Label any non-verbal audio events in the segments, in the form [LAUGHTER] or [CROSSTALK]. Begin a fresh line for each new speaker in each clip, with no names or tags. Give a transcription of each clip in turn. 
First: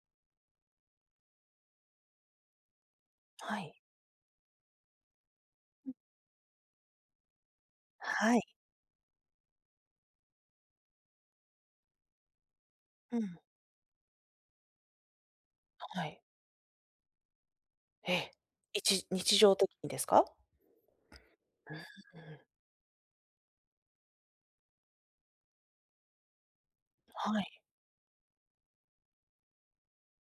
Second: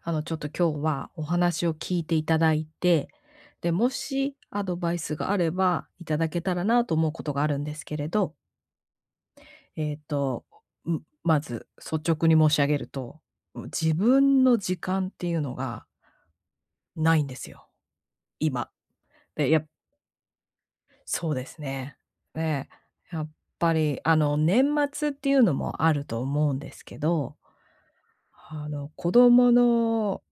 あのちょっと今日はお話を聞いていただいて、
は
で、
い。
もしアドバイスがあれば、いただけたらなと思うことがあるんですけれど。
はい。
ええと、ん、まず率直に申し上げる
う
と、
ん。
ん、自分の時間っていうのが…
はい。
ないんですよ、
え。
今。
いち日
で、
常
や
的にですか？
そうです
うー
ね。
ん。
え、やっぱり、あの、年末っていうのもあると思うんですけど、
はい。
あの子供の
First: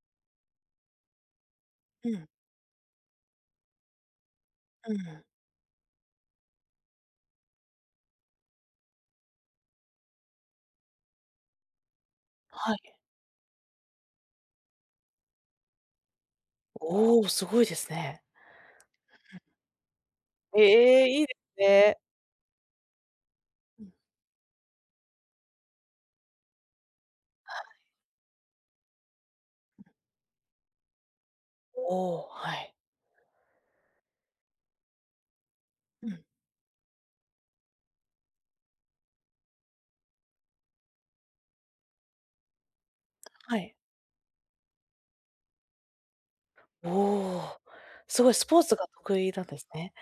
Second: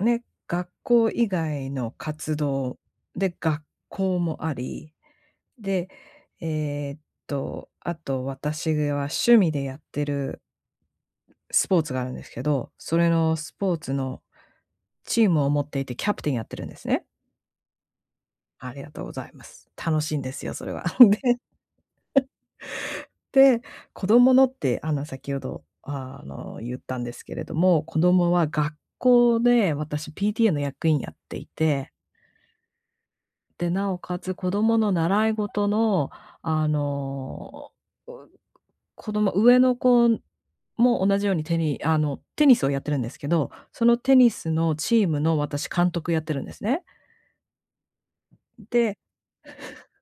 ね、学校以外の
うん。
活動で、学校もあり、
うん。
で、ええっと、あと私は趣味でやってるスポーツがあるんですけど、
はい。
それのスポーツのチームを持っていて、キャプテンやってるんですね。
おお、すごいですね。
ありがとうございます。楽しいんですよ、それは。で、
へえ、いいで
[LAUGHS]
すね。
で、
うん。
子供のってあの、先ほど、あの、言ったんですけれ
は
ど
い。
も、子供は学校で私 PTA の役員やっていて
おお、はい。
で、なおかつ子供の習い事
う
の、
ん。
あの、お、う子供、上の子も同じようにテニあのテニスをやってるんですけど、
はい。
そのテニスのチームの私監督やってるんですね。
おお、すごいスポーツが
で
得意なんですね。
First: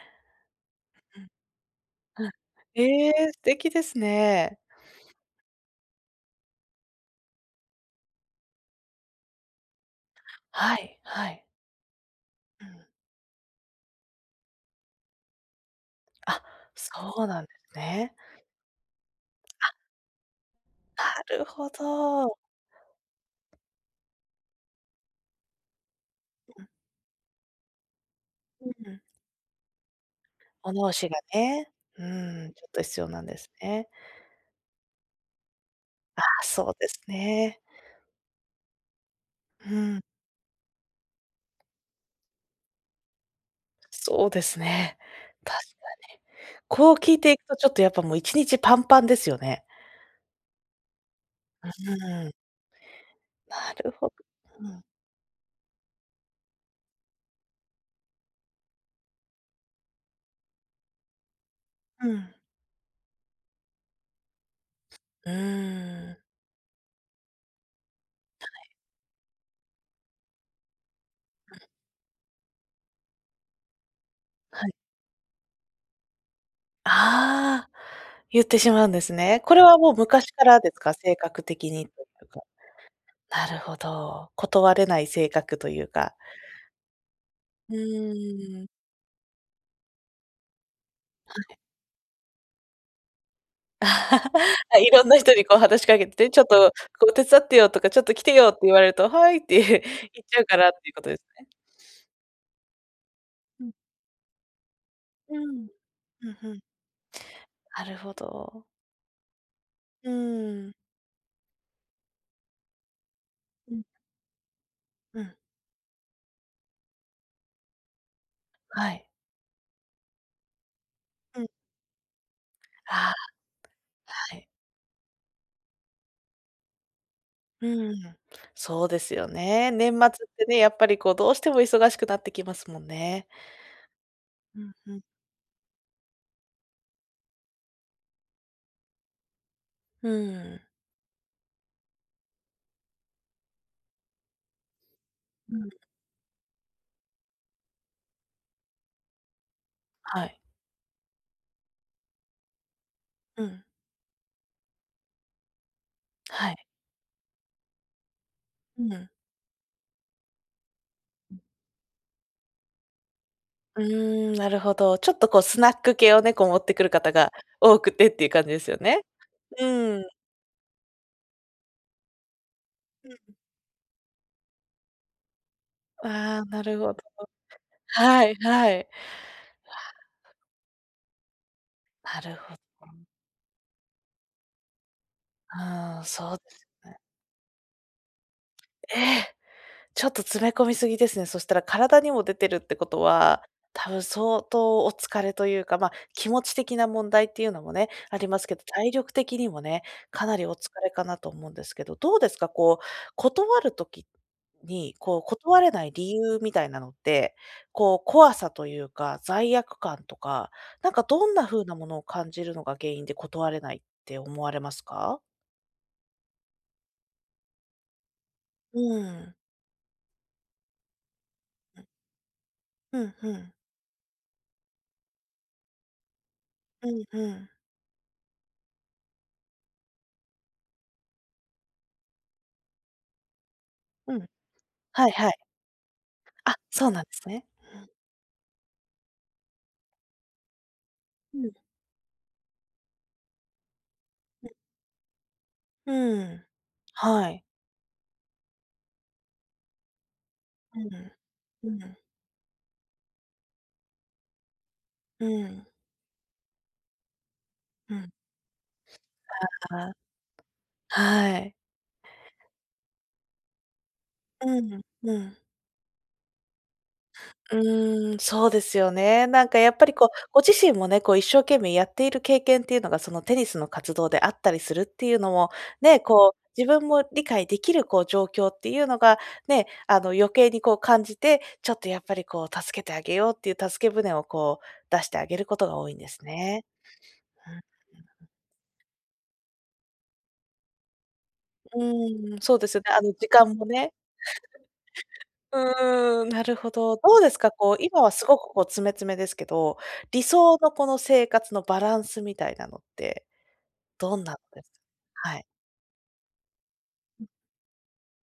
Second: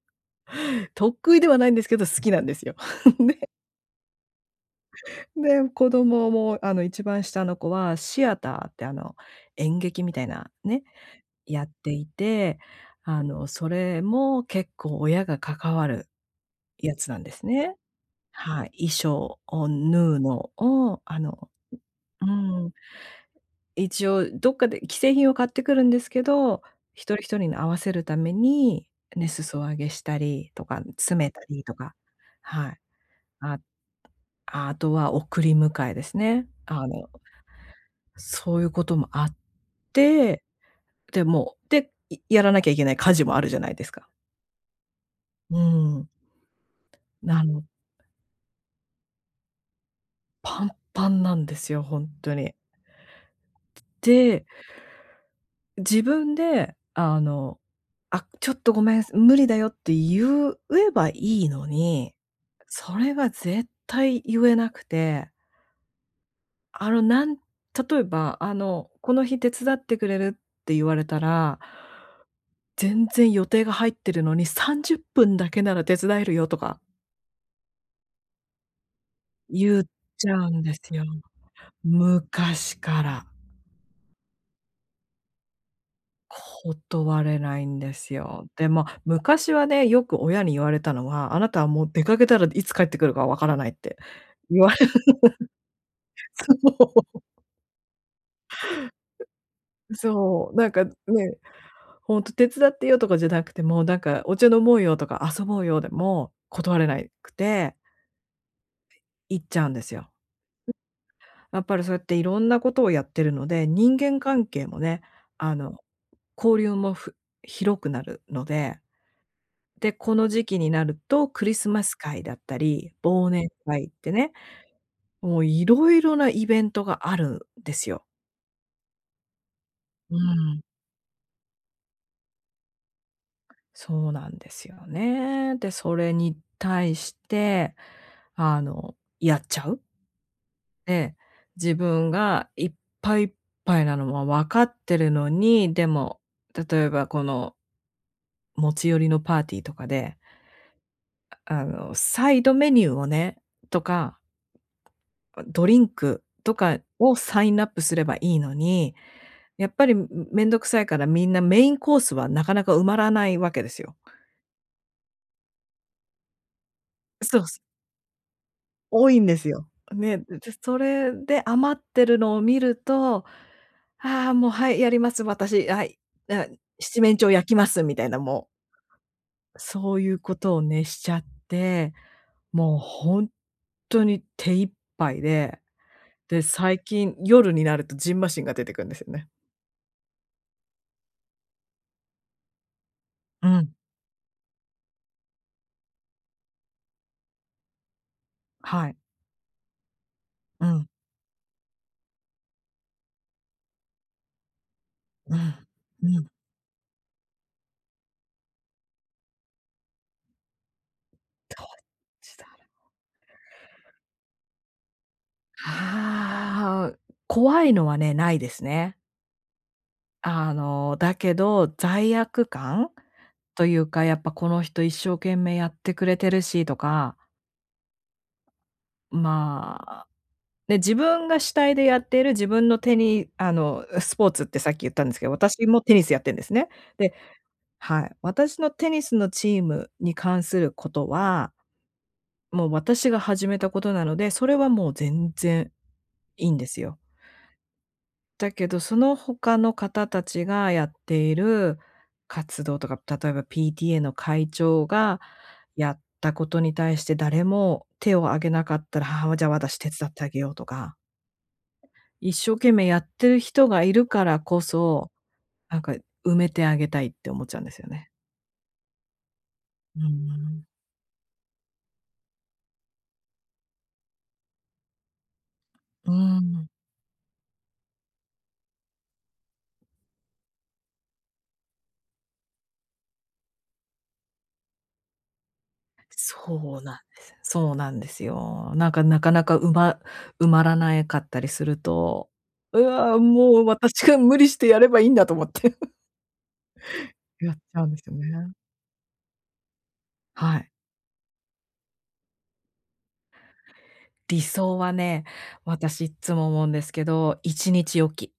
[LAUGHS]
う
得意
ん。
ではないんですけど、好
う
き
ん。
なんですよ。
ええ、素
ね。
敵ですね。
で、子供もあの一番下の子はシアターってあの、演劇みたいな、
は
ね、
いはい。
やっていて、
うん。
あの、それも結構親が関わる
あ、
やつなん
そう
で
な
す
んで
ね。
すね。
はい、衣装を
あ。
縫うのを、あ
なる
の
ほ
う
ど。
ん。一応どっかで既製品を買ってくるんですけど、
うん。
一人一人に合わせるため
うん
に、
うん。
ね、裾上げしたりと
お
か、
直しが
詰めたり
ね、
とか、
うん、ちょ
は
っ
い。
と必要なんです
あ
ね。
あ、あとは送り迎えです
ああ、
ね。
そう
あ
です
の
ね。
そういうこともあっ
うん。
て、でもで、いやらなきゃいけない家事もあるじゃないですか。
そうですね。
う
確
ー
か
ん。
に。こう聞いてい
な
くと
の
ちょっとやっぱもう1日パンパンですよね。
パンパンなんで
う
すよ、ほん
ーん。
とに。
なるほ
で
うん。
自分で、あの、「あ、ちょっとごめん、無理だよ」って言ううえばいいの
う
に、
ん。
それは絶対言えなくて。
うーん。
あのなん例えば
は
あ
い。
の、「この日手伝ってくれる？」って言われた
は
ら
い。
全然予定が入ってるのに、
は
さ
い。
んじゅっぷんだけなら手伝えるよとか
ああ。言ってしまうんですね。これは
言っ
もう
ち
昔
ゃ
か
う
ら
ん
で
で
す
す
か？
よ。
性格的にというか。
昔から。
なるほど、断れない性格というか。
断れない
う
んですよ。
ー
で
ん。
も昔はね、よく親に言われたのは、
は
あな
い。
たはもう出掛けたら、いつ帰ってくるか分からないって
[LAUGHS]
言われる。
色んな人にこう、話し掛けて、「ちょっ
[LAUGHS]
と
そ
こう、
う。
手伝ってよ」とか、「ちょっと来てよ」って言われると、「はい」って言っちゃう
そう、
から
なん
っ
か、
てい
ね、
うことですね。
ほんと手伝ってよとかじゃなくて
うん。
も、なんかお茶飲もうよとか、
うー
遊ぼう
ん、
よで
ふ
も
んふん。
断れないくて
なるほど。
行っちゃうんですよ。
うーん。
やっぱりそうやって色んなことをやってるので、
うん。
人間関係もね、
うん。
あの、交流も、ふ広くなるので。
はい。
で、この時期になると、
う
ク
ん。
リスマス会だったり、
ああ。
忘年会ってね。
はい。
もう色々なイベントがあるん
う
ですよ。
ーん。そうですよね。年末っ
う
て
ー
ね、
ん。
やっぱりこう、どうしても忙しくなってきますもんね。
そうなんで
う
す
ん、
よ
ふん。
ね。で、それに対して、あの、やっちゃう。
うーん。
で、自分が、いっぱいいっぱいなのは、分かっているの
うん。
に、でも、例えばこの持ち寄りのパーティーとかで
はい。
ああの、サイドメニューをね
うん。
とかドリンク
は
と
い。
かをサインナップすればいいの
う
に、
ん。
やっぱり、めんどくさいから、みんなメインコースはなかなか埋まらないわけで
う
すよ。
ーん、なるほど。ちょっとこうスナック系をね、こう持ってくる方が
そうす。
多くてっていう感じですよね。
多いんです
う
よ、
ーん。
ね。じゃあ、それで余ってるのを見る
う
と、
ん。
ああ、もう、はい、やります、私、はい、
ああ、
だ
なるほ
七
ど。
面鳥、焼きます、みたいな、
はい
もう。
はい。わ。
そういうことを、ね、しちゃって、
なるほ
もう
ど。
ほんとに手一杯で。
ああ、そう
で、
です
最
ね。
近夜になると蕁麻疹が出てくんで
え
すよね。
え。ちょっと、詰め込みすぎですね。そしたら。体にも出てるってことは、
うん。
多分相当お疲れというか、まあ、気持ち的な問題っていうのもね、ありますけど、
は
体
い。
力的にもね、かなりお
う
疲
ん。
れかなと思うんですけど。どうですか？こう、断る時に、こう、
う
断
ん。
れない理
うん。
由みたいなのって、こう、怖さというか、罪悪感とか、なんかどんな風
どっ
なものを感
ち
じ
だ
る
ろ。
のが原因で断れないって思われますか？
ああ。怖いのはね、ないです
う
ね。
ーん。
あの、だけど、罪悪感
ふんふん。
というか、やっぱこの人一生懸命やってくれてるしと
うん
か。
うん。
まあ、ね、自分が主体でやっている自分の手に、あの、
う
スポ
ん。
ーツってさっき言った
はい
んすけ
は
ど、
い。
私もテニスやってんです
あ、
ね。
そうなんで
で
すね。うーん。
はい。私のテニスのチームに関すること
う
は
ん。
もう私が始めたことなので、そ
うん。
れはもう全然
うーん。
いいんですよ。
はい。
だけど、その他の方たちが
う
やっ
ん。
てい
う
る
ん。
活動とか、例えば PTA の会長が
うん。
やったことに対して誰も
うん。
手を挙げなかったら、はあ、じゃ、私
あ、
手
あ。
伝ってあげようとか。
はい。
一生懸命やってる人がいるからこ
うん。
そ、
うん。
なんか埋めてあげたいって思っちゃうんですよね。
うーん、そうですよね。なんかやっぱり
うん
こ
う
う、ご自
ん。
身もね、こう一生懸命やっている経験っていうのが、そのテニスの活動であったりするっていうのも、ね、
う
こ
ー
う自
ん。
分も理解できるこう状況っていうのがね、あの、余計にこう感じて、ちょっとやっぱり、こう助けてあげようっていう助け舟をこう出してあげることが多いんですね。
そうなんです。
うん、うん
そうなんです
うん。
よ。なんか、なかなかうま埋まらないかったりすると、
うーん。そうです
「う
よね、あの
わ、
時間
もう
もね。
私が無理してやればいいんだ」と思って。[CHUCKLES]
うーん、なるほど。どうですか、
やっち
こう
ゃうんで
今
す
は
よ
すごく
ね。
こう詰め詰めですけど、理
は
想
い。
のこの生活のバランスみたいなのってどんなの
理
です？
想はね、
はい。
私いつも思うんですけ
うん。
ど、一日おき。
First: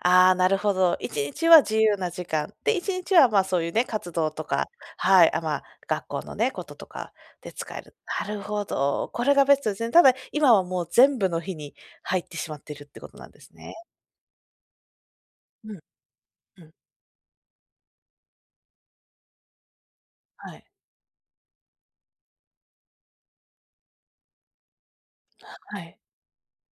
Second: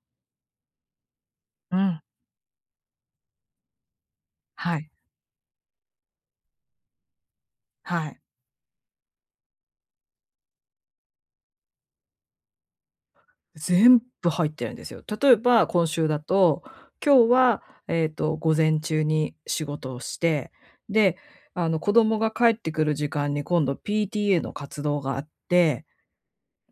ああ、なるほど。1日は
う
自由
ん。
な時間、で、1日は、ま、そういうね、活動とか
はい。
はい。あ、ま、学校のね、こととかで使える。
はい。
なるほど、これがベストですね。ただ、今はもう全部の日に入ってしまっているってことなんですね。
全部入ってるんですよ。例えば
うん。
今週だと、
うん。
今日は、ええと、午前中に仕事をして、
はい。
で、あの、子供が帰ってくる時間に今度 PTA の活動があっ
あ、は
て、
い。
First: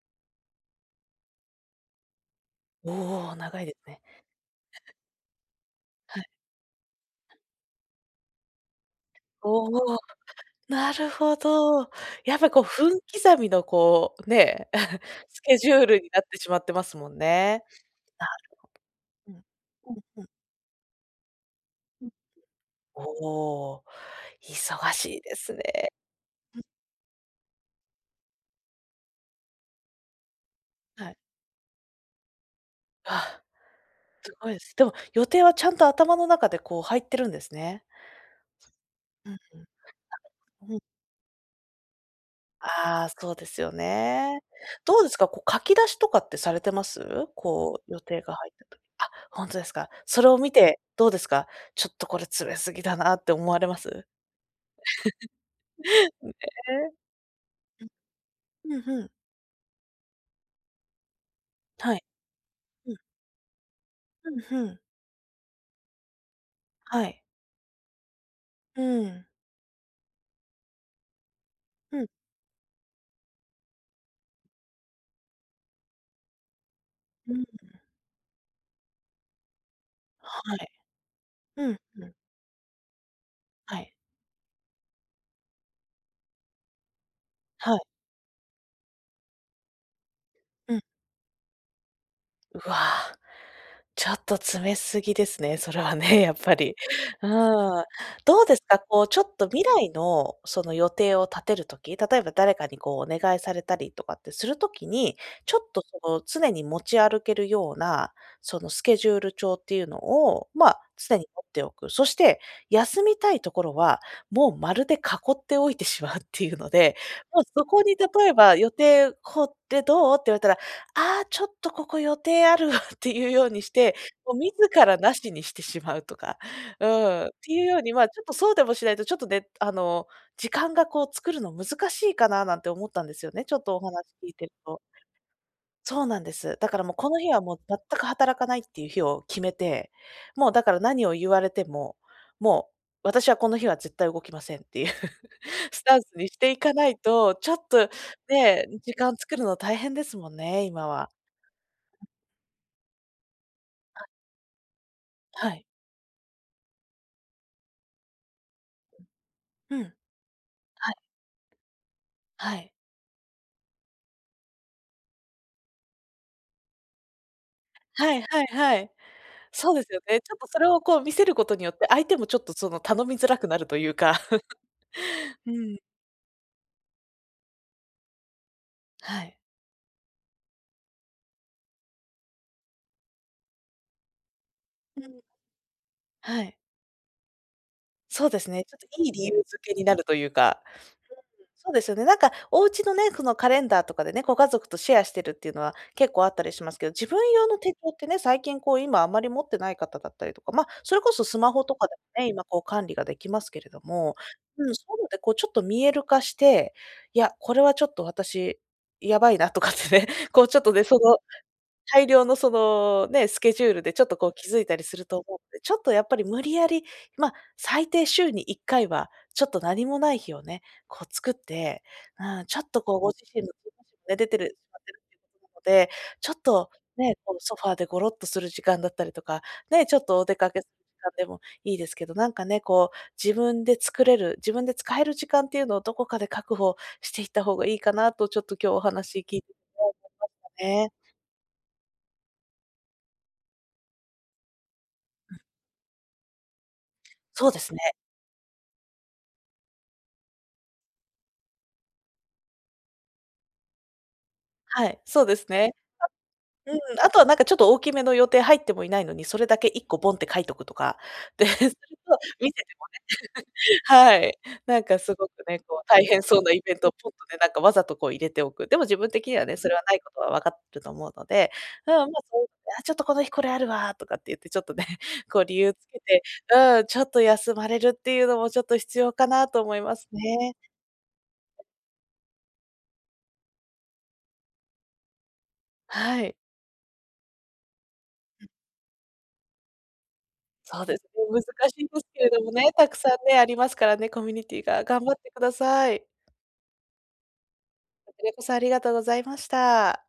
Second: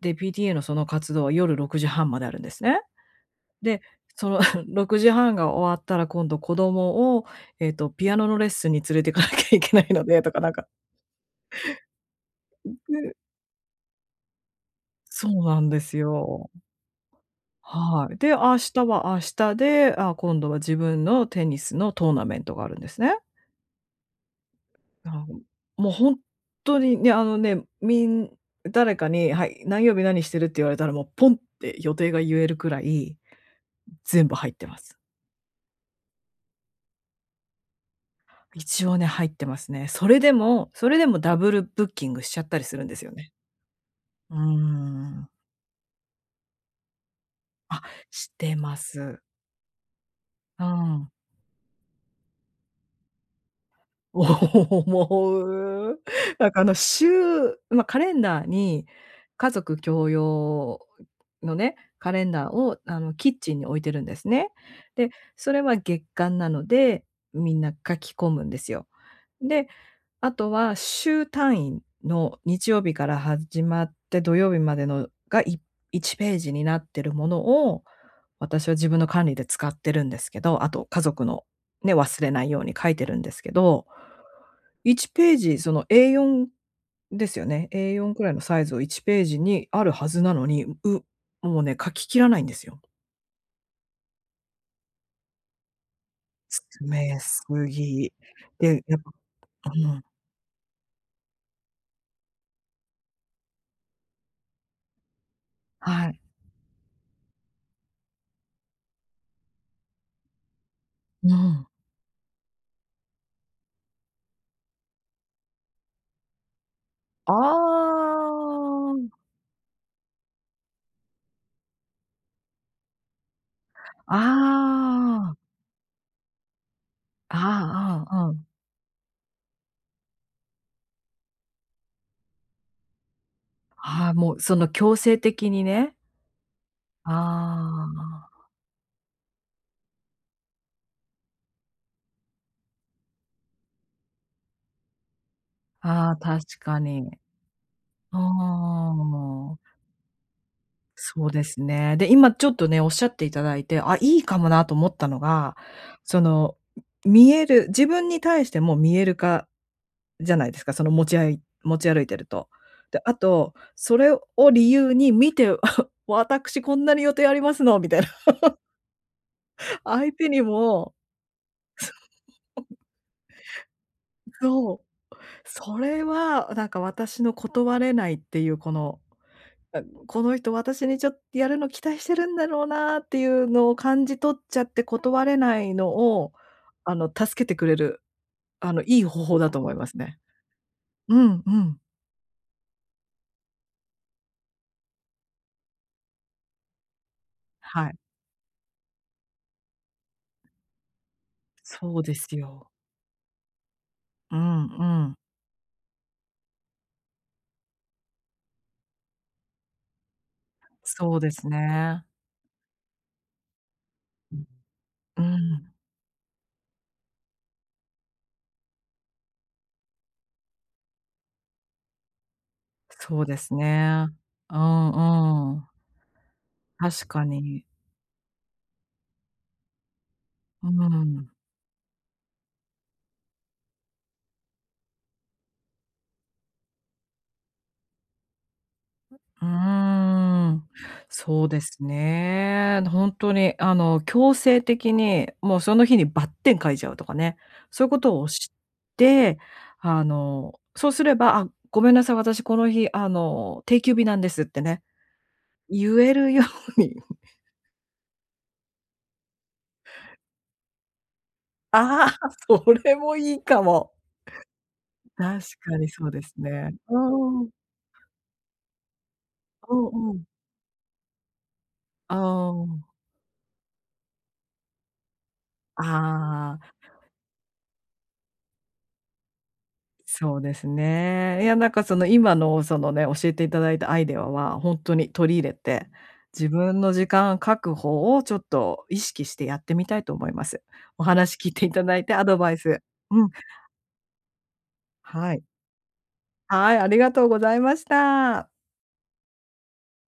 で、PTA のその活動は夜6:30まであるんですね。
おお、長いで
で、
すね。
その [SCOFFS] 午後6:30が終わったら
は
今
い。
度子供を、えっと、ピアノのレッスンに連れて行かなきゃいけない
おお、
のでとかなんか
なるほど。やっぱこう分
[UNINTELLIGIBLE]
刻みのこう、ね、[CHUCKLES]
そ
ス
う
ケ
なん
ジ
で
ュー
す
ルになって
よ。
しまってますもんね。
はい。
な
で、明日は明
る
日
ほど。う
で、
ん。うん
あ、
うん。
今度は自分のテニスの
うん。
トーナメントがあるんですね。
おお、忙
な
しい
ん
です
もう
ね。
ほんとにね、あのね、みん誰かに「はい、何曜日何してる？」って言われたら、もう
はい。
ポンって予定が言えるくらい、
あ、
全
す
部入
ご
っ
いで
て
す。
ま
でも、
す。
予定はちゃんと頭の中でこう入ってるんですね。
一応ね、入っ
うんうん。
てますね。それでも、
[UNINTELLIGIBLE] うん。
それでもダブルブッキングしちゃったりするんです
ああ、
よね。
そうですよ
うー
ね。どうですか、
ん。
こう書き出しとかってされてます？
あ、
こう予定
し
が入っ
て
たと
ま
あ、
す。
ほんとですか？それを見
う
てど
ん。
うですか？「ちょっとこれ詰めすぎだな」って思われます？
思う。
[CHUCKLES] ね。
なんかあの週ま、
うん。
カレンダー
ふん
に
ふん。
家族共用のね、
はい。
カレンダーを、
う
あ
ん。
の、キッチンに置いてるんです
ふん
ね。
ふん。
で、それは月刊なので、
はい。
みんな書き込むんです
う
よ。
ーん。
で、あとは、週単位
うん。
の日曜日から始まって、土曜日までのが、い1ページになってるも
う
の
ん。
を、私は自分の管理で使ってるんですけ
は
ど、あ
い。
と家族の、
うん
ね、
うん。
忘れないように書いてるんですけ
は
ど
い。
1ページ、そのA4ですよね。
はい。
A4くらいのサイズを1ページにあるはずなのに、
う
う
ん。
もうね、書ききらないんで
う
す
わ、
よ。
ちょっと詰めすぎですね、それはね、やっぱり。
詰め
う
す
ん。
ぎ。
どうですか、
で、やっ
こうちょっと未
ぱう
来
ん。
の、その予定を立てる時、例えば誰かにこう、お願いされたりとかってするときに、ちょっと
は
そ
い。
の常に持ち歩けるような、そのスケジュール帳っていうのを、ま、常に
う
持って
ん。
おく。そして、休みたいところは、もう丸で囲っておいてしまうっていうので、
あ
もうそこに例えば「予
あ。
定こうってどう？」って言われたら「ああ、ちょっとここ予定ある」っていうようにして、もう自ら無し
ああ。
にしてしまうとか、うん、っていうように、
あ
ま、
あ
ちょ
ああ、
っと
うん。
そうでもしないとちょっとね、あの、時間がこう作るの難しいかななんて思ったんですよね、ちょっとお話
ああ、
聞い
もう、
てる
その
と。
強制的にね。
そうなんです。だからもうこの日はもう全
あ
く働か
あ。
ないって言う日を決めて、もうだから何を言われても、もう私はこの日は絶対動きませんっていうスタンス
ああ、
にしてい
確
か
か
ない
に。
と、ちょっと
あ
ね、時間を作るの
あ。
大変ですもんね、今は。
そうですね。で、今ちょっとね、おっしゃっていただいて、あ、
はい。
いいかもなと思ったの
は
が、
い。
その見える自分に対しても見える化、
うん。
じゃないですか、そ
は
の
い。
持ちあい持ち歩いてると。
はい。
で、あと、それを理由に「見て、[CHUCKLES] 私こんなに予定ありますの」みたいな。
はいはい
[LAUGHS]
はい。そうですよ
相
ね。
手
ちょっ
に
とそれを
も、
こう見せることによって、相手もちょっと
そう。
そ
[LAUGHS]
の頼みづらくなると言うか。
そう。
[CHUCKLES] う
そ
ん。
れはなんか、私の断れないっていう、この、
はい。
な「この人、私にちょっとやるの期待してるんだろうな」って言うのを感じ取っちゃって
うん。
断れないのを、
はい。
あの、助けてくれる、
そうですね、ち
あ
ょっ
の、
と
いい
いい理
方
由
法だ
づ
と思
け
い
に
ま
な
す
ると
ね。
言うか。
う
[UNINTELLIGIBLE]
んう
そう
ん。
ですよね。なんかお家のね、そのカレンダーとかでね、ご家族とシェアしてるっていうのは結構あったりしますけど、自分用の手帳
は
っ
い。
てね、最近こう、今あまり持ってない方だったりとか、ま、それこそスマホとかで
そうで
もね、
す
今こう
よ。
管理ができますけれども
うん
うん、そういう
う
の
ん。
でこうちょっと見える化して「いや、これはちょっと私やばいな」とかってね。こうちょっとね、そ
そ
の
うですね。
大量のそのね、スケジュールでちょっとこう
うん、
気づいたりすると
う
思うので、ち
ん。
ょっとやっぱり無理やり、ま、最低週に1回はちょっと何もない日をね、こう作って、うん、ちょっとこうご
そ
自
うで
身の
す
[UNINTELLIGIBLE]
ね。
出て
う
る [UNINTELLIGIBLE]
んう
の
ん。
で、ちょっと、
確
ね、
か
こうソフ
に。
ァーでゴロッとする時間だったりとか、ね、ちょっとお出かけ、
う
なんで
ん。
もいいですけど、なんかね、こう自分で作れる、自分で使える時間って言うのをどこかで確保していった方がいいかなとちょっと今日お話聞い
うー
て [UNINTELLIGIBLE] た
ん。
ね。
そうですね。ほんとに、あの、強制的に、
うん。
もうその日にばってん書いちゃうとかね、
そうですね。
そういうことをして、あの、そうすれば「あ、ごめんなさい、私この日、あの、定休日なんです」ってね。
はい、そうですね。
言えるよ
はうん、
うに。
あとは、なんかちょっと大きめの予定入ってもいないのに、それだけ1個ボンって書いておくとか、で、する
あ、
と見せ
そ
ても
れもいいか
ね。[GIGGLES]
も。
はい。なんかすごく
確
ね、こ
か
う
に
大
そうで
変
す
そうなイベ
ね。
ントを
う
ポッとね、
ー
な
ん。
んかわざとこう入れておく。でも自分的にはね、それ
う
はない
ん
こ
う
と
ん。
はわかってると思うので、うん、ま、
あ
そう「や、
あ。
ちょっとこの日これあるわ」とかって言って、ちょっとね、こう理由つけて
あ
う
あ。
ーん、ちょっと休まれるっていうのも、ちょっと必要かなと思います
そうで
ね。
すね。いや、なんかその今のそのね、教えていただいたアイデアは、ほんとに取り入れて、
はい。
自分の時間確保をちょっ
うん。
と意識してやってみたいと思います。
そうで
お
すね、
話聞いて
難
い
し
た
いん
だ
で
い
す
て、ア
けれ
ド
ども
バイ
ね、
ス
たくさ
う
ん
ん。
ね、ありますからね、コミュニティが。頑張って
は
く
い。
ださい。
はい、ありがとうございまし
こちらこ
た。
そ、ありがとうございました。